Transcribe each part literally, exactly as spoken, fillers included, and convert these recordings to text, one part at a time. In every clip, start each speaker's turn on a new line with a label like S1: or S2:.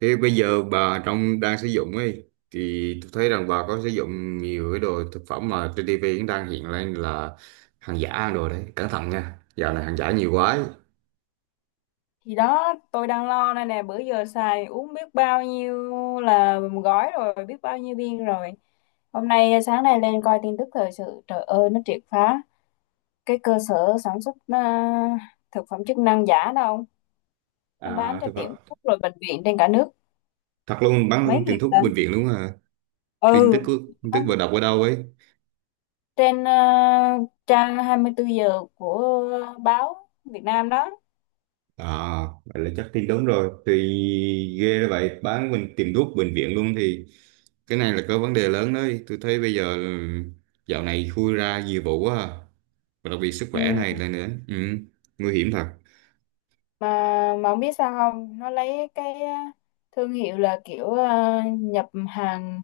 S1: Thế bây giờ bà trong đang sử dụng ấy thì tôi thấy rằng bà có sử dụng nhiều cái đồ thực phẩm mà trên ti vi cũng đang hiện lên là hàng giả. Hàng đồ đấy cẩn thận nha, dạo này hàng giả nhiều quá ấy.
S2: Thì đó, tôi đang lo đây nè, bữa giờ xài uống biết bao nhiêu là gói rồi, biết bao nhiêu viên rồi. Hôm nay à, sáng nay lên coi tin tức thời sự, trời ơi, nó triệt phá cái cơ sở sản xuất à, thực phẩm chức năng giả đâu nó bán
S1: À,
S2: cho
S1: thực
S2: tiệm
S1: vật.
S2: thuốc rồi bệnh viện trên cả nước,
S1: Thật luôn, bán
S2: mấy
S1: luôn tiền
S2: nghìn
S1: thuốc
S2: tấn.
S1: bệnh viện luôn à? Tin tức
S2: Ừ,
S1: cứ- tin tức
S2: bán
S1: vừa đọc ở đâu ấy?
S2: trên à, trang hai mươi tư giờ của báo Việt Nam đó.
S1: À, vậy là chắc tin đúng rồi. Thì ghê đó vậy, bán mình tìm thuốc bệnh viện luôn thì cái này là có vấn đề lớn đấy. Tôi thấy bây giờ ừ, dạo này khui ra nhiều vụ quá à. Và đặc biệt sức khỏe này
S2: Ừ,
S1: là nữa. Ừ, nguy hiểm thật.
S2: mà mà không biết sao không, nó lấy cái á, thương hiệu là kiểu à, nhập hàng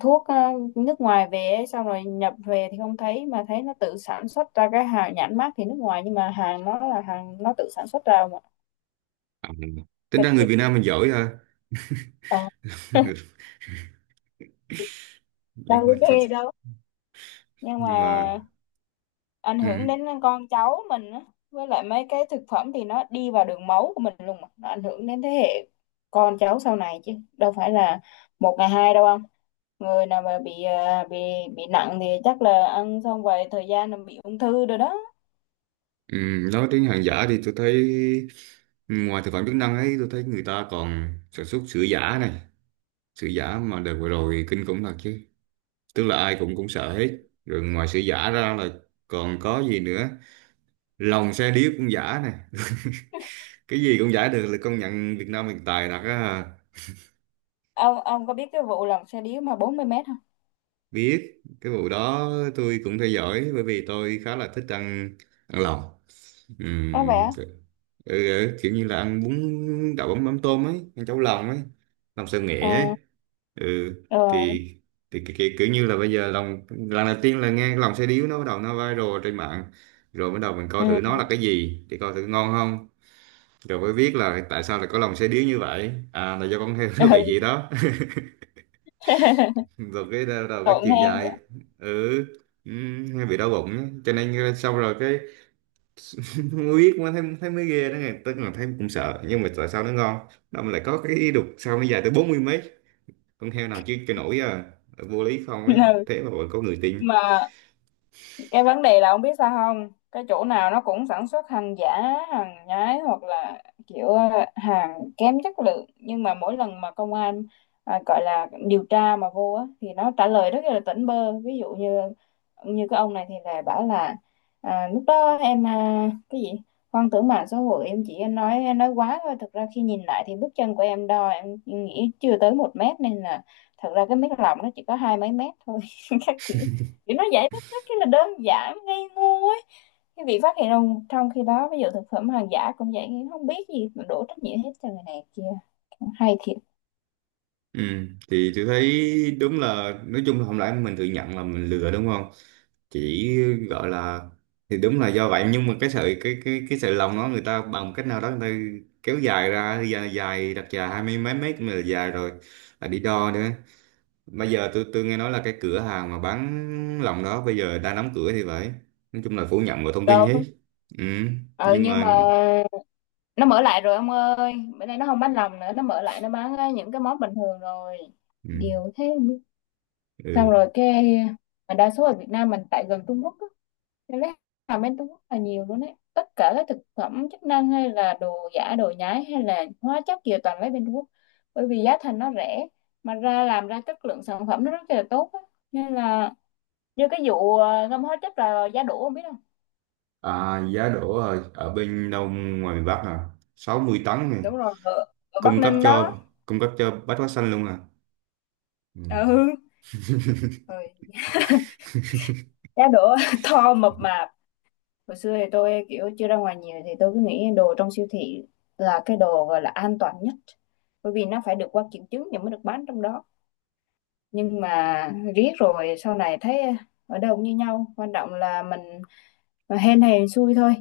S2: thuốc à, nước ngoài về ấy, xong rồi nhập về thì không thấy mà thấy nó tự sản xuất ra cái hàng nhãn mác thì nước ngoài, nhưng mà hàng nó là hàng nó tự sản xuất ra mà.
S1: À, tính
S2: Kinh
S1: ra người
S2: dị,
S1: Việt Nam mình giỏi ha.
S2: ờ, đâu
S1: nhưng mà
S2: có chê đâu, nhưng mà
S1: nhưng mà
S2: ảnh hưởng
S1: ừ,
S2: đến con cháu mình á. Với lại mấy cái thực phẩm thì nó đi vào đường máu của mình luôn mà, nó ảnh hưởng đến thế hệ con cháu sau này chứ đâu phải là một ngày hai đâu. Không, người nào mà bị à, bị bị nặng thì chắc là ăn xong vài thời gian là bị ung thư rồi đó.
S1: ừ, nói đến hàng giả thì tôi thấy, ừ, ngoài thực phẩm chức năng ấy tôi thấy người ta còn sản xuất sữa giả này. Sữa giả mà đợt vừa rồi kinh khủng thật chứ, tức là ai cũng cũng sợ hết. Rồi ngoài sự giả ra là còn có gì nữa, lòng xe điếc cũng giả nè. Cái gì cũng giả được, là công nhận Việt Nam mình tài thật á.
S2: Ông ông có biết cái vụ lòng xe điếu mà bốn mươi mét không?
S1: Biết cái vụ đó tôi cũng theo dõi bởi vì tôi khá là thích ăn ăn lòng.
S2: Có
S1: Ừm,
S2: vẻ
S1: ừ, ừ, Kiểu như là ăn bún đậu mắm mắm tôm ấy, ăn cháo lòng ấy, lòng xào
S2: ừ,
S1: nghệ ấy. ừ
S2: ừ,
S1: thì thì cái, cái, kiểu như là bây giờ lòng, lần đầu tiên là nghe cái lòng xe điếu nó bắt đầu nó viral trên mạng. Rồi bắt đầu mình coi thử nó
S2: ừ,
S1: là cái gì, thì coi thử ngon không. Rồi mới biết là tại sao lại có lòng xe điếu như vậy, à là do con heo nó bị gì
S2: ừ.
S1: đó. Rồi cái đầu đầu cái
S2: Tội
S1: chiều
S2: nghe.
S1: dài, ừ ừ, hay bị đau bụng á. Cho nên ờ, xong rồi cái, không biết, mà thấy thấy mới ghê đó nghe, tức là thấy cũng sợ nhưng mà tại sao nó ngon, nó lại có cái đục, sao nó dài tới bốn mươi mấy con heo nào chứ cái nổi à, vô lý không
S2: Ừ.
S1: ấy. Thế mà vẫn có người tin.
S2: Mà cái vấn đề là ông biết sao không, cái chỗ nào nó cũng sản xuất hàng giả, hàng nhái, hoặc là kiểu ờ, hàng kém chất lượng, nhưng mà mỗi lần mà công an à, gọi là điều tra mà vô á, thì nó trả lời rất là tỉnh bơ. Ví dụ như như cái ông này thì là bảo là à, lúc đó em à, cái gì hoang tưởng mạng xã hội, em chỉ nói nói quá thôi, thực ra khi nhìn lại thì bước chân của em đo em nghĩ chưa tới một mét, nên là thật ra cái mét lòng nó chỉ có hai mấy mét thôi. Các kiểu, kiểu nó vậy đó, rất là đơn giản ngây ngô ấy. Cái việc phát hiện trong trong khi đó, ví dụ thực phẩm hàng giả cũng vậy, không biết gì mà đổ trách nhiệm hết cho người này kia. Hay thiệt.
S1: Ừ. Thì tôi thấy đúng là nói chung là không lẽ mình tự nhận là mình lừa, đúng không? Chỉ gọi là, thì đúng là do vậy, nhưng mà cái sợi, cái cái cái sợi lòng đó người ta bằng cách nào đó người ta kéo dài ra dài, dài đặt dài hai mươi mấy mét mà là dài rồi, là đi đo nữa. Bây giờ tôi tôi nghe nói là cái cửa hàng mà bán lòng đó bây giờ đang đóng cửa thì phải. Nói chung là phủ nhận mọi thông tin
S2: Đâu,
S1: hết. Ừ.
S2: ừ.
S1: Nhưng
S2: Nhưng
S1: mà,
S2: mà nó mở lại rồi ông ơi, bữa nay nó không bán lòng nữa, nó mở lại nó bán ờ, những cái món bình thường rồi.
S1: ừ.
S2: Điều thế. Xong
S1: Ừ.
S2: rồi cái mà đa số ở Việt Nam mình tại gần Trung Quốc á, nên lấy hàng bên Trung Quốc là nhiều luôn đấy, tất cả các thực phẩm chức năng hay là đồ giả đồ nhái hay là hóa chất gì toàn lấy bên Trung Quốc, bởi vì giá thành nó rẻ mà ra làm ra chất lượng sản phẩm nó rất là tốt á. Nên là như cái vụ ờ, ngâm hóa chất là giá đỗ, không biết không?
S1: À, giá đỗ ở, ở bên đâu, ngoài miền Bắc à? Sáu mươi tấn này,
S2: Đúng rồi, ở, ở Bắc
S1: cung cấp
S2: Ninh đó.
S1: cho cung cấp cho Bách Hóa Xanh luôn à? Ừ.
S2: Ừ, rồi giá đỗ to mập mạp. Hồi xưa thì tôi kiểu chưa ra ngoài nhiều thì tôi cứ nghĩ đồ trong siêu thị là cái đồ gọi là an toàn nhất, bởi vì nó phải được qua kiểm chứng thì mới được bán trong đó. Nhưng mà riết rồi sau này thấy ở đâu cũng như nhau, quan trọng là mình mà hên hay xui thôi.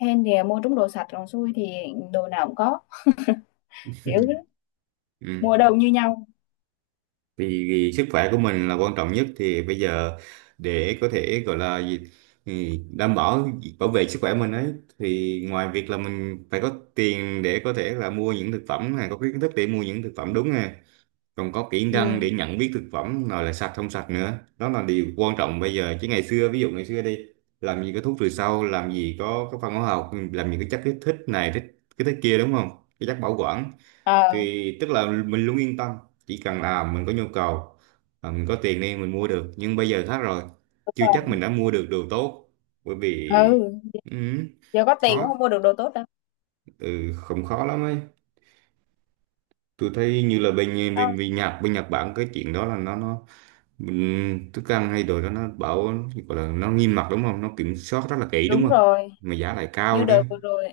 S2: Hên thì mua trúng đồ sạch, còn xui thì đồ nào cũng có, kiểu thế.
S1: Ừ.
S2: Mua đâu cũng như nhau.
S1: Vì, vì sức khỏe của mình là quan trọng nhất, thì bây giờ để có thể gọi là gì thì đảm bảo, bảo vệ sức khỏe mình ấy, thì ngoài việc là mình phải có tiền để có thể là mua những thực phẩm này, có cái kiến thức để mua những thực phẩm đúng nè, còn có kỹ năng để
S2: Ừ,
S1: nhận biết thực phẩm nào là sạch, không sạch nữa. Đó là điều quan trọng bây giờ, chứ ngày xưa, ví dụ ngày xưa đi làm gì có thuốc trừ sâu, làm gì có có phân hóa học, làm gì có chất kích thích này thích cái thích kia, đúng không, cái chất bảo quản,
S2: ờ,
S1: thì tức là mình luôn yên tâm, chỉ cần là mình có nhu cầu, à, mình có tiền đi mình mua được. Nhưng bây giờ khác rồi,
S2: đúng
S1: chưa chắc
S2: rồi.
S1: mình đã mua được đồ tốt, bởi vì
S2: Ừ,
S1: ừ,
S2: giờ có tiền cũng
S1: khó,
S2: không mua được đồ tốt đâu.
S1: ừ, không, khó lắm ấy. Tôi thấy như là bên
S2: Đâu,
S1: bên, bên Nhật, bên Nhật Bản cái chuyện đó là nó nó mình thức ăn hay đồ đó nó bảo, gọi là nó nghiêm ngặt đúng không, nó kiểm soát rất là kỹ đúng
S2: đúng
S1: không,
S2: rồi,
S1: mà giá lại
S2: như
S1: cao nữa.
S2: đợt vừa rồi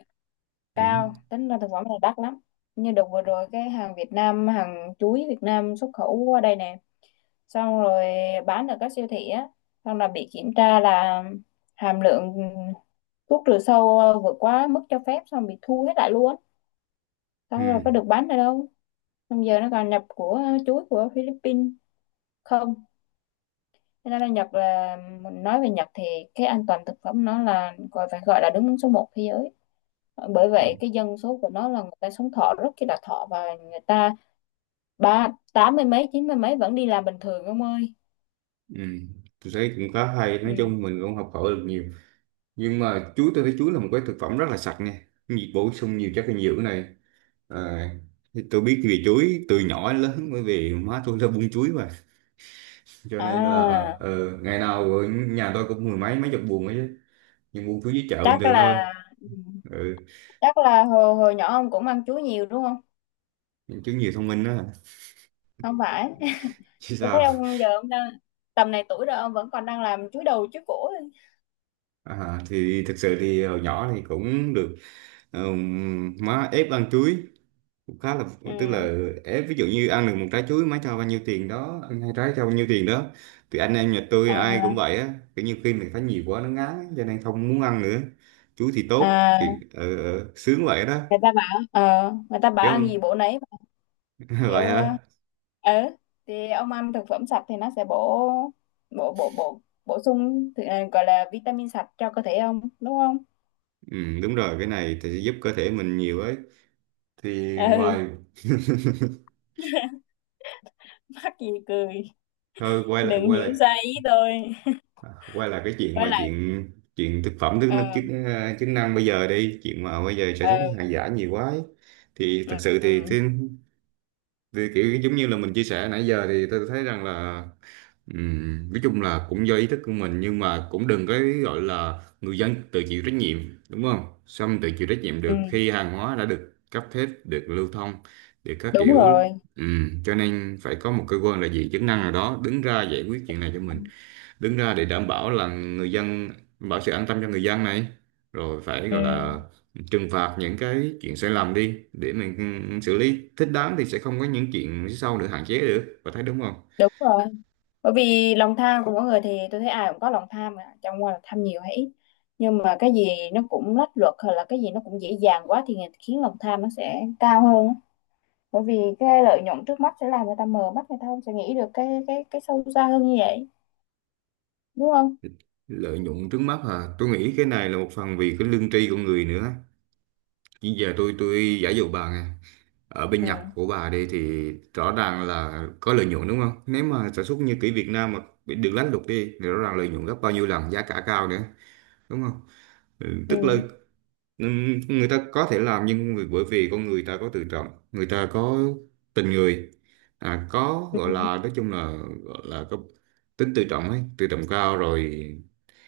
S1: Ừ.
S2: cao, tính ra thực phẩm này đắt lắm. Như đợt vừa rồi cái hàng Việt Nam, hàng chuối Việt Nam xuất khẩu qua đây nè, xong rồi bán ở các siêu thị á, xong là bị kiểm tra là hàm lượng thuốc trừ sâu vượt quá mức cho phép, xong bị thu hết lại luôn, xong rồi
S1: Ừ.
S2: có được bán ở đâu. Xong giờ nó còn nhập của chuối của Philippines không. Thế nên là Nhật là, mình nói về Nhật thì cái an toàn thực phẩm nó là gọi phải gọi là đứng số một thế giới. Bởi
S1: Ừ.
S2: vậy cái dân số của nó là người ta sống thọ rất là thọ, và người ta ba tám mươi mấy chín mươi mấy vẫn đi làm bình thường ông ơi.
S1: Ừ. Tôi thấy cũng khá hay,
S2: Ừ.
S1: nói chung mình cũng học hỏi được nhiều. Nhưng mà chuối, tôi thấy chuối là một cái thực phẩm rất là sạch nha, nhiệt bổ sung nhiều chất dinh dưỡng này. À, thì tôi biết về chuối từ nhỏ đến lớn bởi vì má tôi là buôn chuối mà, cho nên là
S2: À
S1: ờ, ngày nào ở nhà tôi cũng mười mấy, mấy chục buồng ấy chứ, nhưng buôn chuối dưới chợ bình
S2: chắc
S1: thường thôi.
S2: là ừ,
S1: Ừ.
S2: chắc là hồi hồi nhỏ ông cũng ăn chuối nhiều đúng không?
S1: Chuối nhiều thông minh đó,
S2: Không phải
S1: chứ
S2: tôi thấy
S1: sao.
S2: ông giờ ông đang tầm này tuổi rồi ông vẫn còn đang làm chuối đầu chuối cổ.
S1: À, thì thực sự thì hồi nhỏ thì cũng được, ừm, má ép ăn chuối cũng khá là, tức
S2: Ừ.
S1: là ép, ví dụ như ăn được một trái chuối má cho bao nhiêu tiền đó, ăn hai trái cho bao nhiêu tiền đó. Thì anh em nhà tôi ai
S2: À,
S1: cũng vậy á, kiểu như khi mình thấy nhiều quá nó ngán cho nên không muốn ăn nữa. Chuối thì tốt
S2: à,
S1: thì ờ, ờ, sướng vậy đó,
S2: người ta bảo ờ, người ta bảo
S1: chứ
S2: ăn gì
S1: không.
S2: bổ nấy mà.
S1: Vậy
S2: Kiểu
S1: hả?
S2: ờ, ừ, thì ông ăn thực phẩm sạch thì nó sẽ bổ bổ bổ bổ bổ sung thì, ờ, gọi là vitamin sạch cho cơ thể ông đúng không?
S1: ừ, Đúng rồi, cái này thì sẽ giúp cơ thể mình nhiều ấy, thì
S2: Ừ.
S1: ngoài,
S2: Mắc gì cười,
S1: thôi quay lại,
S2: đừng
S1: quay
S2: hiểu
S1: lại
S2: sai ý tôi.
S1: quay lại cái chuyện
S2: Quay
S1: mà,
S2: lại.
S1: chuyện chuyện thực phẩm thức năng,
S2: Ờ,
S1: chức chức năng bây giờ đi, chuyện mà bây giờ sản xuất
S2: ờ,
S1: những hàng giả nhiều quá ấy. Thì
S2: ừ,
S1: thật sự thì,
S2: ừ,
S1: thì, thì kiểu giống như là mình chia sẻ nãy giờ, thì tôi thấy rằng là, ừm, nói chung là cũng do ý thức của mình, nhưng mà cũng đừng có gọi là người dân tự chịu trách nhiệm, đúng không? Xong tự chịu trách nhiệm
S2: ừ,
S1: được khi hàng hóa đã được cấp phép, được lưu thông, được các
S2: đúng
S1: kiểu.
S2: rồi.
S1: Ừm, cho nên phải có một cơ quan là gì, chức năng nào đó đứng ra giải quyết chuyện này cho mình, đứng ra để đảm bảo là người dân, bảo sự an tâm cho người dân này, rồi phải
S2: Ừ,
S1: gọi là trừng phạt những cái chuyện sai lầm đi để mình xử lý thích đáng, thì sẽ không có những chuyện phía sau, được hạn chế được và thấy đúng không.
S2: đúng rồi. Bởi vì lòng tham của mỗi người, thì tôi thấy ai cũng có lòng tham mà chẳng qua là tham nhiều hay ít, nhưng mà cái gì nó cũng lách luật, hay là cái gì nó cũng dễ dàng quá thì khiến lòng tham nó sẽ cao hơn á. Bởi vì cái lợi nhuận trước mắt sẽ làm người ta mờ mắt, người ta không sẽ nghĩ được cái cái cái sâu xa hơn như vậy, đúng không?
S1: Lợi nhuận trước mắt à, tôi nghĩ cái này là một phần vì cái lương tri của người nữa. Chứ giờ tôi tôi giả dụ bà nè, ở bên
S2: Ừ,
S1: Nhật của bà đây thì rõ ràng là có lợi nhuận đúng không, nếu mà sản xuất như kiểu Việt Nam mà bị được lánh luật đi thì rõ ràng lợi nhuận gấp bao nhiêu lần, giá cả cao nữa, đúng không? Ừ,
S2: ừ,
S1: tức là, Ừm, người ta có thể làm, nhưng vì- bởi vì con người ta có tự trọng, người ta có tình người, à, có
S2: ừ,
S1: gọi là, nói chung là gọi là có tính tự trọng ấy, tự trọng cao rồi,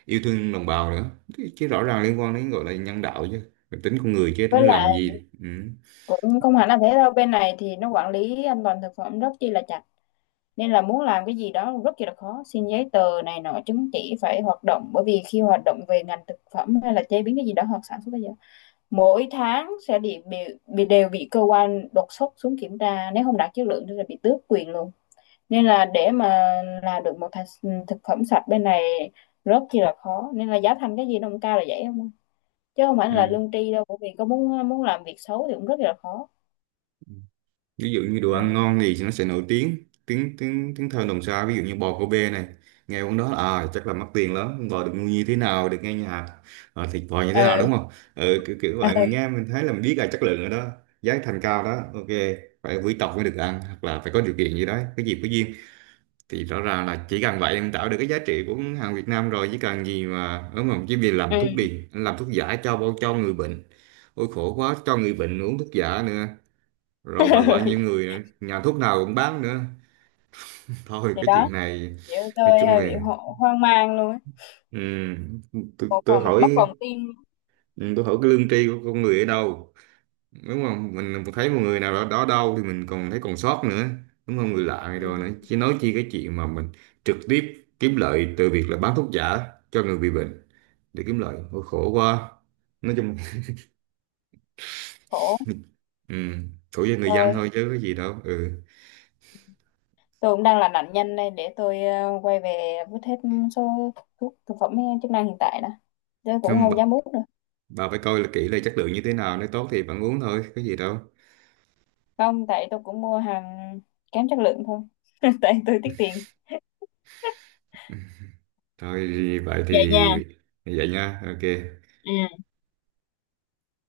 S1: yêu thương đồng bào nữa, chứ, chứ rõ ràng liên quan đến, gọi là nhân đạo chứ, tính con người chứ
S2: với
S1: tính
S2: lại
S1: làm gì.
S2: cũng không hẳn là thế đâu, bên này thì nó quản lý an toàn thực phẩm rất chi là chặt, nên là muốn làm cái gì đó rất là khó, xin giấy tờ này nọ chứng chỉ phải hoạt động, bởi vì khi hoạt động về ngành thực phẩm hay là chế biến cái gì đó hoặc sản xuất bây giờ, mỗi tháng sẽ bị, bị, bị đều bị cơ quan đột xuất xuống kiểm tra, nếu không đạt chất lượng thì là bị tước quyền luôn. Nên là để mà làm được một thành- thực phẩm sạch bên này rất là khó, nên là giá thành cái gì nó cũng cao là vậy không, chứ không phải là
S1: Ừm.
S2: lương tri đâu, bởi vì có muốn muốn làm việc xấu thì cũng rất là khó.
S1: Ví dụ như đồ
S2: Ừ.
S1: ăn ngon thì nó sẽ nổi tiếng, tiếng tiếng tiếng thơm đồng xa, ví dụ như bò Kobe này, nghe món đó, à chắc là mắc tiền lắm, bò được nuôi như thế nào, được nghe nhà, à, thịt bò như thế
S2: Ờ.
S1: nào đúng không. Ừ, kiểu, kiểu vậy mình nghe mình thấy là mình biết là chất lượng rồi đó, giá thành cao đó, ok, phải quý tộc mới được ăn hoặc là phải có điều kiện gì đó, cái gì có duyên, thì rõ ràng là chỉ cần vậy em tạo được cái giá trị của hàng Việt Nam rồi chứ cần gì mà, đúng không, chứ vì làm thuốc
S2: ừ.
S1: đi, làm thuốc giả cho cho người bệnh, ôi khổ quá, cho người bệnh uống thuốc giả nữa, rồi bởi bởi những người nhà thuốc nào cũng bán nữa. Thôi
S2: Thì
S1: cái chuyện
S2: đó,
S1: này
S2: chị ơi,
S1: nói
S2: tôi
S1: chung
S2: hơi
S1: là,
S2: bị ho hoang mang luôn á.
S1: ừm, tôi,
S2: Một
S1: tôi
S2: hồi mình
S1: hỏi,
S2: mất lòng tin.
S1: ừm, tôi hỏi cái lương tri của con người ở đâu, đúng không? Mình thấy một người nào đó, đó đâu thì mình còn thấy còn sót nữa, đúng không, người lạ này
S2: Ừ,
S1: rồi nữa, chứ nói chi cái chuyện mà mình trực tiếp kiếm lợi từ việc là bán thuốc giả cho người bị bệnh, để kiếm lợi. Ôi, khổ quá, nói chung.
S2: khổ.
S1: ừm, khổ cho người dân
S2: Tôi,
S1: thôi chứ có gì đâu. Ừ,
S2: tôi cũng đang là nạn nhân đây, để tôi ờ, quay về vứt hết số thuốc thực phẩm ờ, chức năng hiện tại đã. Tôi cũng
S1: không bà,
S2: không dám uống nữa.
S1: bà phải coi là kỹ là chất lượng như thế nào, nếu tốt thì bạn uống thôi có gì đâu.
S2: Không, tại tôi cũng mua hàng kém chất lượng thôi. Tại tôi tiết tiền.
S1: Thôi vậy
S2: Vậy nha.
S1: thì vậy nha. Ok,
S2: Ừ.